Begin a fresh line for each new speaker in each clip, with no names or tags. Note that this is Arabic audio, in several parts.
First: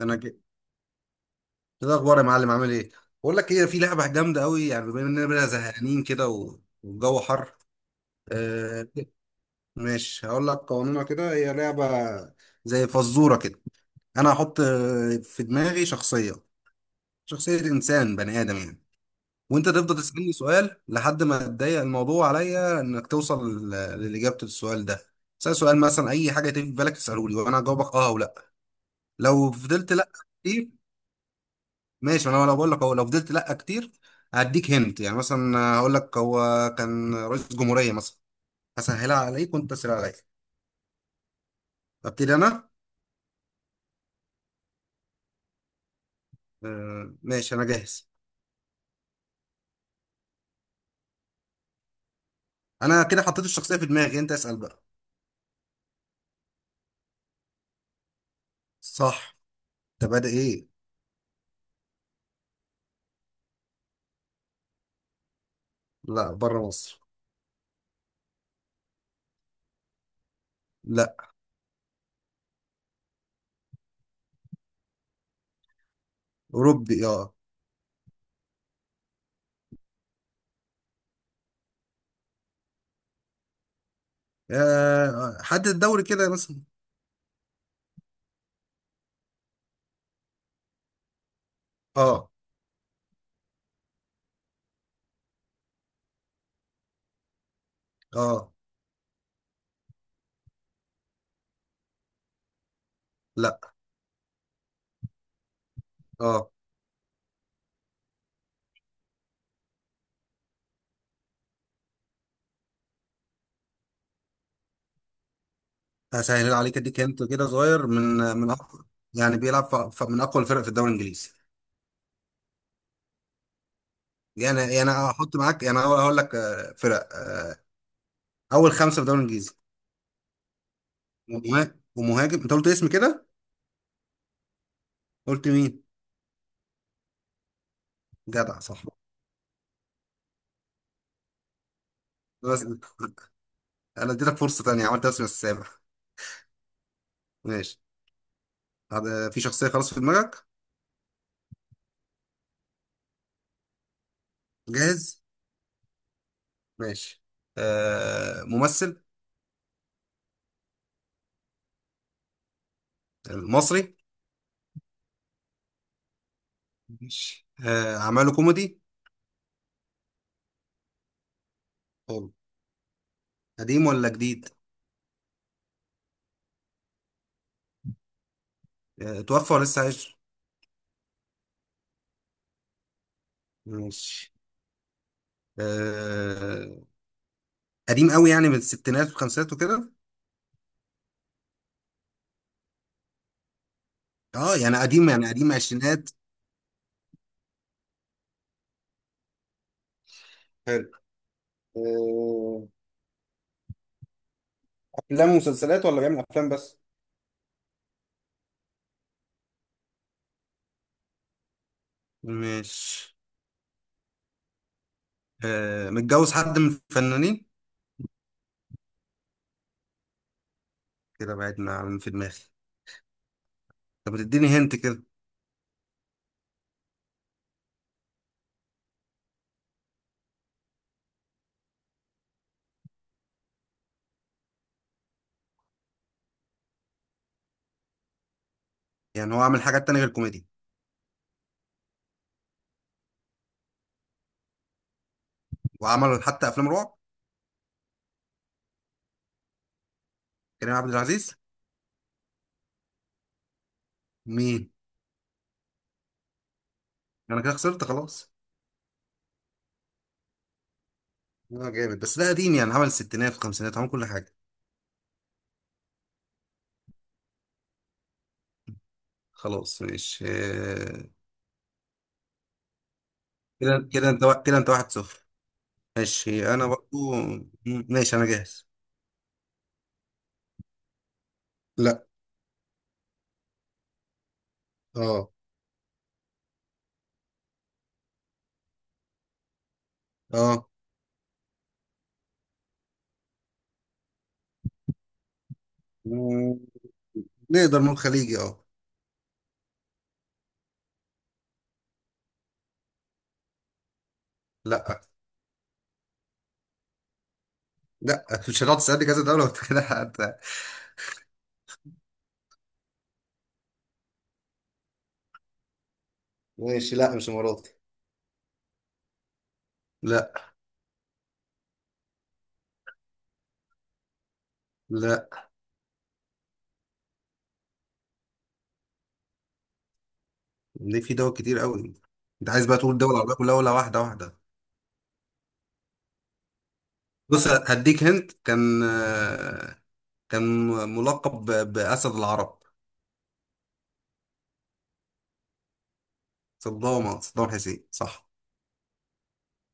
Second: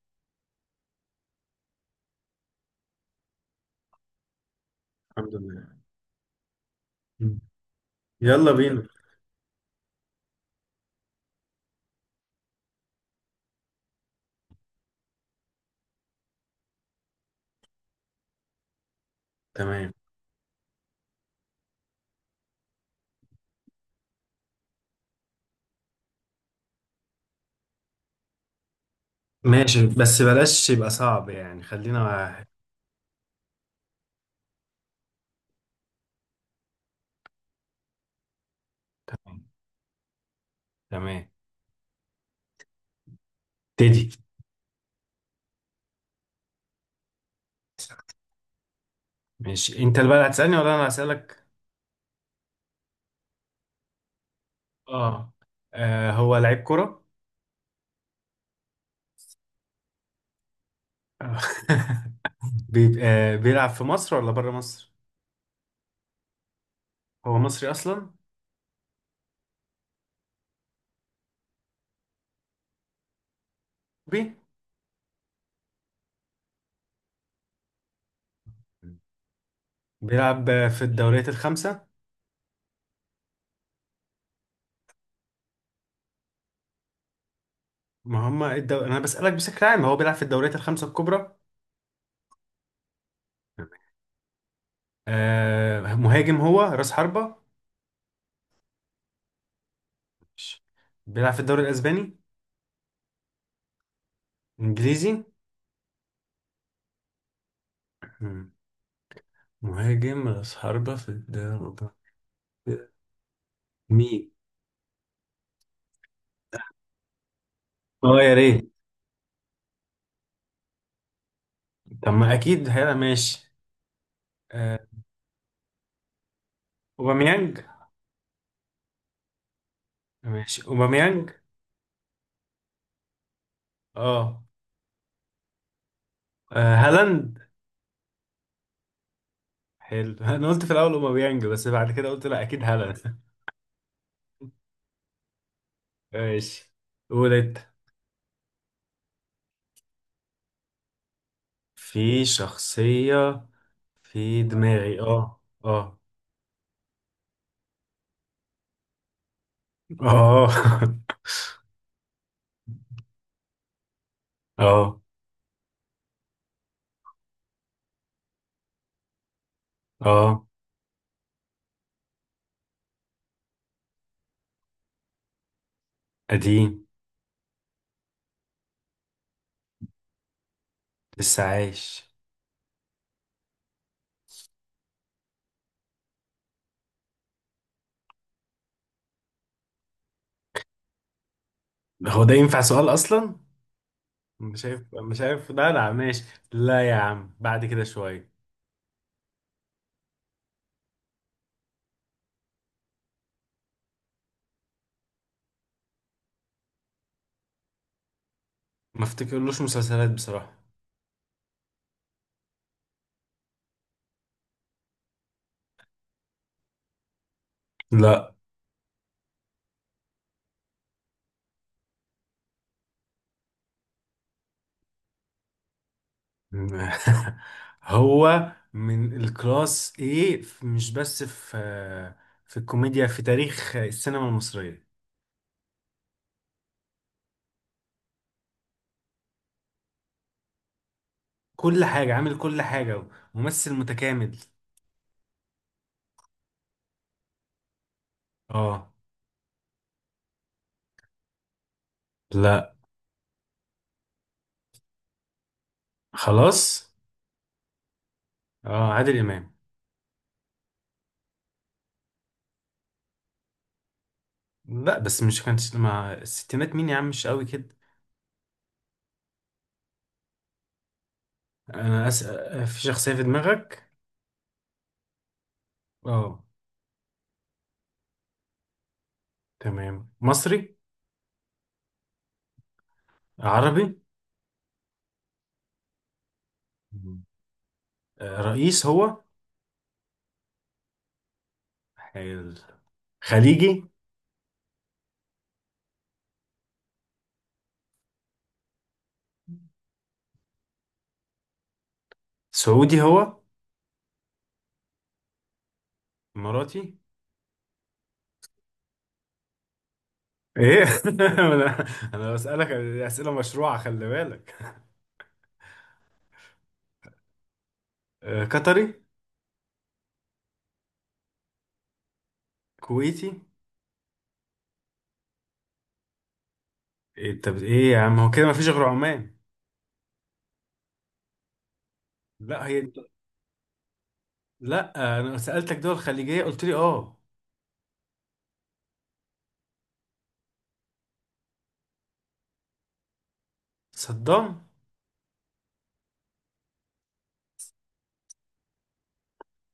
انا كده. إيه الاخبار يا معلم؟ عامل ايه؟ بقول لك ايه، في لعبه جامده قوي يعني. بما اننا
الحمد
بقى
لله.
زهقانين كده والجو
مم.
حر.
يلا بينا.
آه، ماشي هقول لك قوانينها كده. هي لعبه زي فزوره كده. انا هحط في دماغي شخصيه، شخصيه انسان بني ادم يعني. وانت
تمام.
تفضل تسالني سؤال لحد ما تضيق الموضوع عليا انك توصل للاجابه السؤال ده. سأل سؤال مثلا اي حاجه تيجي في بالك تساله لي، وانا هجاوبك اه او لا. لو
ماشي،
فضلت لا
بس
كتير.
بلاش يبقى صعب يعني، خلينا
ماشي،
واحد.
انا لو بقول لك هو لو فضلت لا كتير هديك هنت يعني. مثلا هقول لك هو كان رئيس جمهورية مثلا، هسهلها
تمام،
عليك وانت تسهل عليا.
تمام.
ابتدي انا.
تدي؟
آه، ماشي انا جاهز.
ماشي، انت اللي بقى هتسألني ولا انا هسألك؟
انا كده حطيت الشخصية في دماغي، انت اسأل بقى.
اه. آه، هو لعيب كرة.
صح. انت بادئ ايه؟
آه. بي... آه بيلعب في مصر ولا بره مصر؟
لا، بره مصر.
هو مصري اصلا؟
لا.
بي
اوروبي، اه.
بيلعب في الدوريات الخمسة.
آه، حدد الدوري كده مثلا.
ما هم الدو... انا بسألك بشكل عام، هو بيلعب في الدوريات الخمسة الكبرى؟
اه.
آه، مهاجم هو راس حربة؟
اه.
ماشي. بيلعب في الدوري الاسباني؟
لا.
انجليزي؟
اه.
مم. مهاجم راس حربة في الدوري؟ مين؟
هسهل عليك اديك هنت كده صغير.
اه يا
من
ريت.
اقوى. يعني بيلعب من اقوى الفرق في الدوري الانجليزي.
طب ما اكيد هيبقى ماشي.
يعني
آه،
هحط معاك يعني هقول لك آه، فرق آه،
اوباميانج؟
اول خمسه في الدوري الانجليزي.
ماشي اوباميانج.
ومهاجم. انت قلت اسم كده.
اه.
قلت مين؟
هالاند؟
جدع، صح.
حلو. انا قلت في الاول اوباميانج، بس بعد كده قلت لا، اكيد
بس
هالاند.
انا اديتك فرصه تانية، عملت اسم السابع.
ماشي، قول انت.
ماشي. هذا في شخصيه خلاص في دماغك.
في شخصية في دماغي،
جاهز.
اه اه.
ماشي. آه، ممثل
اه.
مصري.
اه
ماشي. آه، اعماله كوميدي.
اه.
حلو. قديم ولا جديد؟
قديم.
آه، توفى ولا لسه عايش؟
لسه عايش.
ماشي. آه، قديم قوي يعني من الستينات والخمسينات وكده.
هو ده ينفع سؤال اصلا؟
اه
مش
يعني
عارف،
قديم
مش
يعني
عارف.
قديم
لا لا،
عشرينات.
ماشي. لا يا عم، بعد كده شوية.
حلو. آه، افلام ومسلسلات ولا بيعمل افلام بس؟
ما افتكرلوش مسلسلات بصراحة.
مش. آه، متجوز حد من الفنانين؟
لا.
كده بعدنا عن في دماغي. طب ما تديني هنت كده.
هو من الكلاس ايه، مش بس في الكوميديا، في تاريخ السينما المصرية.
يعني هو عمل حاجات تانية غير الكوميدي.
كل حاجة، عامل كل حاجة. ممثل متكامل.
وعمل حتى افلام رعب.
اه.
كريم عبد العزيز؟
لا.
مين؟
خلاص.
انا كده خسرت خلاص.
اه، عادل إمام.
اه جامد، بس ده قديم يعني عمل الستينات الخمسينات، عمل كل حاجة.
لا بس مش كانت مع الستينات، مين يا عم، مش قوي كده.
خلاص ماشي. آه.
انا اسأل؟ في شخصية في دماغك؟
كده انت 1-0.
اه.
ماشي انا برضو ماشي انا جاهز.
تمام. مصري؟
لا.
عربي؟
اه.
مم. آه، رئيس هو؟
اه.
حلو. خليجي؟
مم، نقدر نقول خليجي، اه.
سعودي هو؟
لا.
اماراتي؟
لا، مش هتقعد تسألني كذا دولة وانت كده حتى.
ايه؟ انا، انا بسألك اسئله مشروعه، خلي بالك.
ماشي، لا مش اماراتي.
قطري؟
لا.
كويتي؟
لا.
إيه، طب ايه يا عم، هو كده مفيش غير عمان.
ليه، في دول كتير قوي. انت
لا،
عايز بقى
هي.
تقول دول العربية كلها ولا واحدة واحدة؟
لا، انا سألتك دول خليجيه قلت لي اه.
بص، هديك هنت. كان كان ملقب بأسد العرب.
صدام.
صدام، صدام حسين، صح.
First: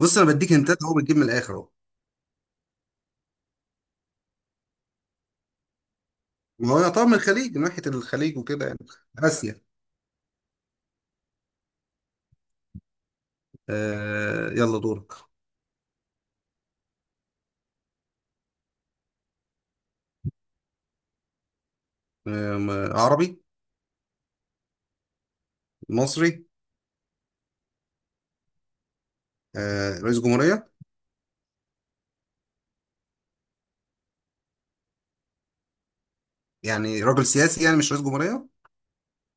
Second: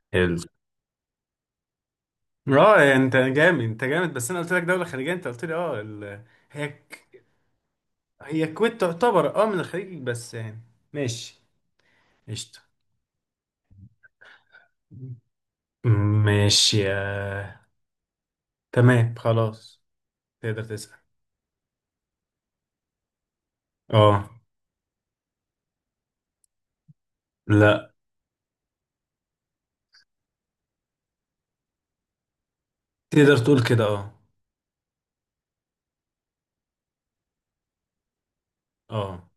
بص انا
حلو.
بديك هنتات اهو، بتجيب من الاخر اهو.
اه يعني انت جامد، انت جامد، بس انا قلت لك دوله خليجيه، انت قلت لي اه. ال... هي
ما هو يعتبر من
ك-
الخليج من ناحية الخليج
هي
وكده يعني.
الكويت تعتبر اه من
آسيا.
الخليج، بس يعني. ماشي. قشطه.
آه، يلا دورك.
ماشي. آه. تمام خلاص. تقدر تسأل.
آه، عربي.
اه.
مصري.
لا.
آه، رئيس جمهورية.
تقدر تقول كده، اه.
يعني راجل سياسي يعني مش رئيس جمهورية.
اه،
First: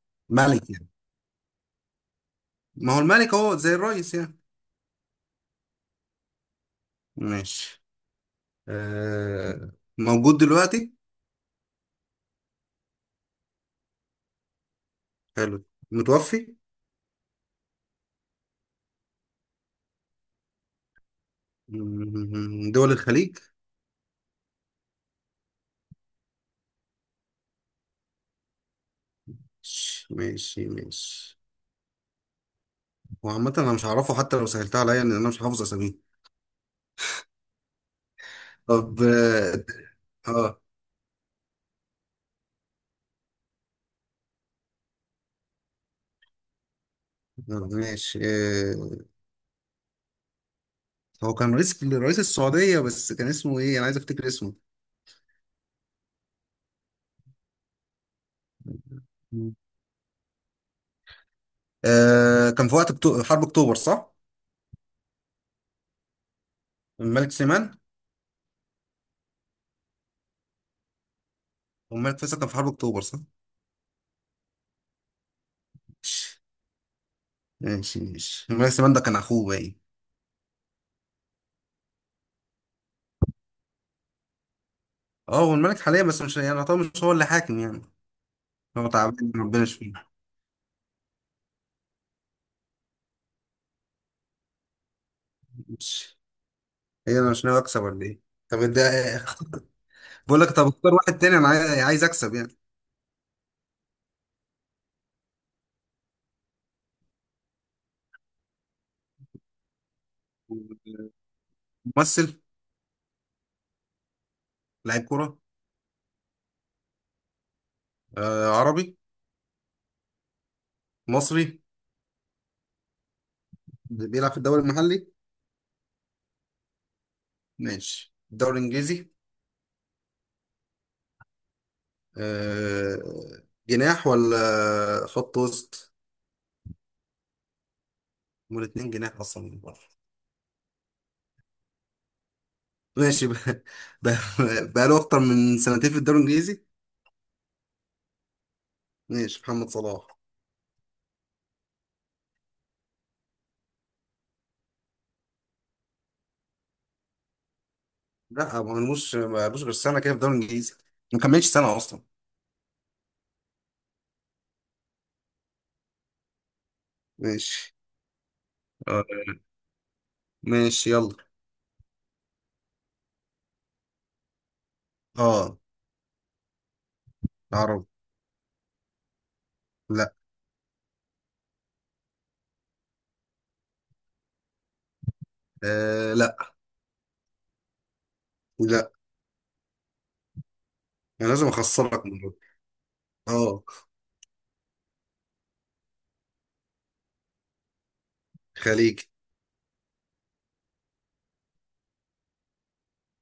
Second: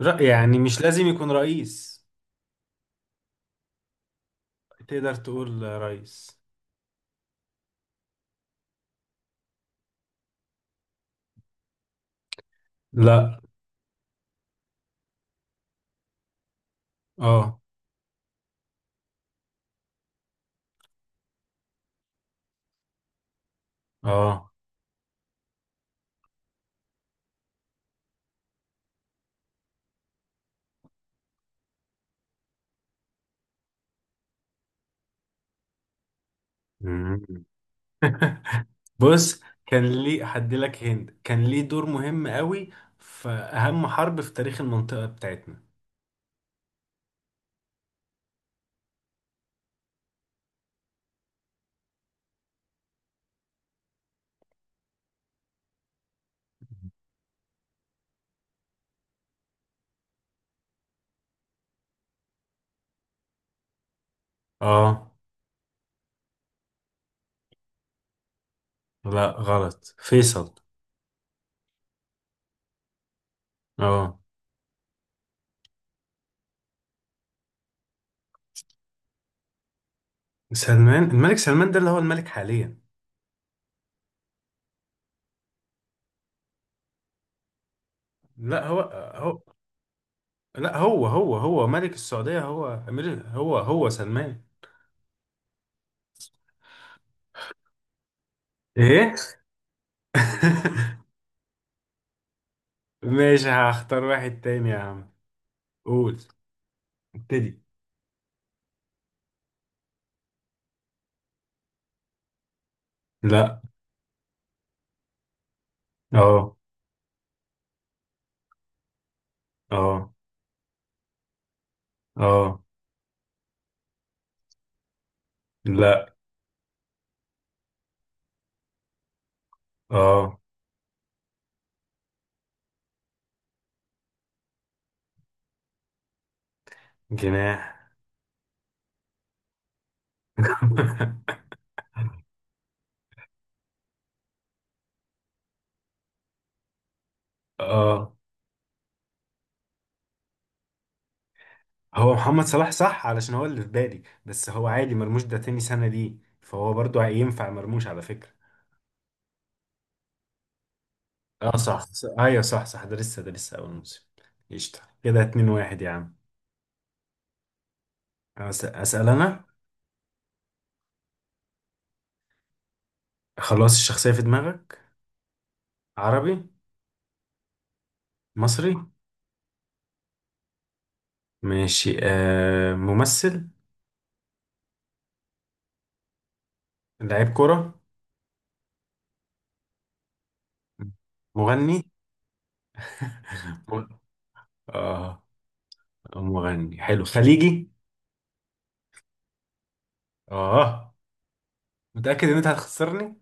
رأي يعني
ملك
مش
يعني.
لازم يكون رئيس.
ما هو الملك هو زي الرئيس يعني.
تقدر تقول رئيس.
ماشي. آه. موجود دلوقتي؟
لا.
حلو. متوفي.
اه.
دول الخليج.
اه.
ماشي ماشي. هو عامة أنا مش هعرفه حتى لو سهلتها عليا، لأن أنا مش حافظ أساميه.
مم.
طب.
بص، كان ليه
آه.
هديلك هند. كان ليه دور مهم قوي في أهم حرب في تاريخ المنطقة بتاعتنا.
آه، ماشي آه. هو كان رئيس السعودية بس كان اسمه إيه، أنا عايز أفتكر اسمه. مم. آه، كان في وقت حرب أكتوبر، صح؟
اه.
الملك سليمان.
لا، غلط، فيصل.
والملك فيصل كان في حرب أكتوبر، صح؟
اه.
ماشي ماشي، الملك سليمان ده كان أخوه باين.
سلمان، الملك سلمان ده اللي هو الملك حاليا.
اه هو الملك حاليا بس مش يعني، طبعا مش هو اللي حاكم يعني.
لا، هو.
هو تعبان
هو.
ربنا يشفيه.
لا، هو هو هو ملك السعودية، هو أمير، هو هو سلمان.
مش. هي انا مش ناوي اكسب ولا ايه؟ طب ده.
ايه؟
بقول لك طب اختار واحد تاني، انا عايز اكسب يعني.
ماشي، هختار واحد تاني يا عم. قول. ابتدي.
ممثل.
لا.
لاعب كرة.
اه.
آه، عربي.
اه.
مصري.
اه.
بيلعب في الدوري المحلي.
لا.
ماشي، الدوري الانجليزي.
اه.
آه. جناح ولا خط وسط؟
جناح.
هما الاتنين جناح اصلا من بره. ماشي بقى. بقى له اكتر من سنتين في الدوري الانجليزي.
اه،
ماشي، محمد صلاح.
هو محمد صلاح، صح؟ علشان هو اللي في بالي، بس هو عادي مرموش ده تاني سنة ليه، فهو برضو ينفع مرموش على فكرة.
لا، ما بنلوش ما بقالوش غير سنه كده في الدوري الانجليزي، ما كملش
اه
سنه
صح
اصلا.
صح. ايوه صح صح، ده لسه اول موسم. قشطة كده، 2-1 يا عم.
ماشي. آه،
اسأل انا.
ماشي يلا.
خلاص، الشخصية في دماغك؟
اه.
عربي؟
عرب.
مصري؟
لا.
ماشي. آه، ممثل؟
آه. لا.
لاعب كرة؟
لا. انا لازم
مغني؟
اخسرك من دول. اه.
م- اه. مغني، حلو. خليجي؟
خليج.
اه. متأكد ان انت هتخسرني.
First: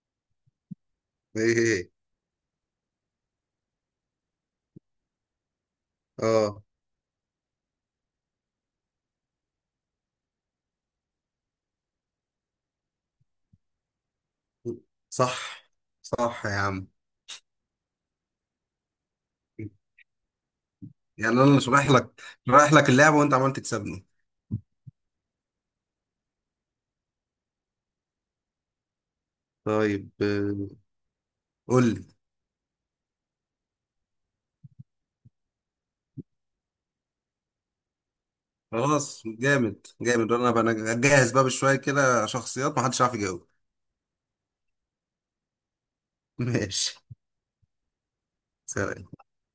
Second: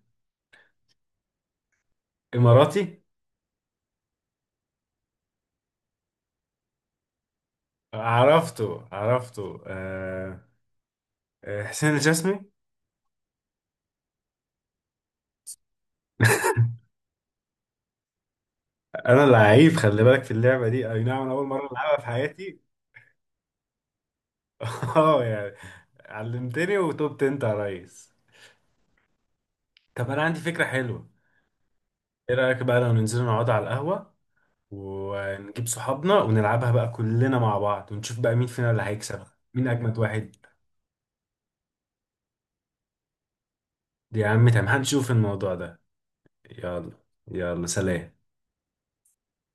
ايه، إيه. إيه.
اماراتي؟
اه.
عرفته، عرفته. آه. آه، حسين الجسمي.
صح صح يا عم.
انا لعيب خلي بالك في اللعبة دي، اي نعم انا
يعني انا
اول
اللي
مرة
شرح
العبها في
لك،
حياتي.
اللعبه وانت عمال تكسبني.
اه يعني، علمتني وتوبت انت يا ريس. طب
طيب.
انا عندي
آه،
فكرة حلوة.
قول لي.
ايه رأيك بقى لو ننزل نقعد على القهوة، ونجيب صحابنا ونلعبها بقى كلنا مع بعض، ونشوف بقى مين فينا اللي هيكسب،
خلاص
مين
جامد
أجمد
جامد،
واحد.
انا بقى جاهز بقى بشويه كده شخصيات ما حدش عارف يجاوب.
يا عم تمام، هنشوف الموضوع ده. يلا.
ماشي.
يلا، سلام.
سلام.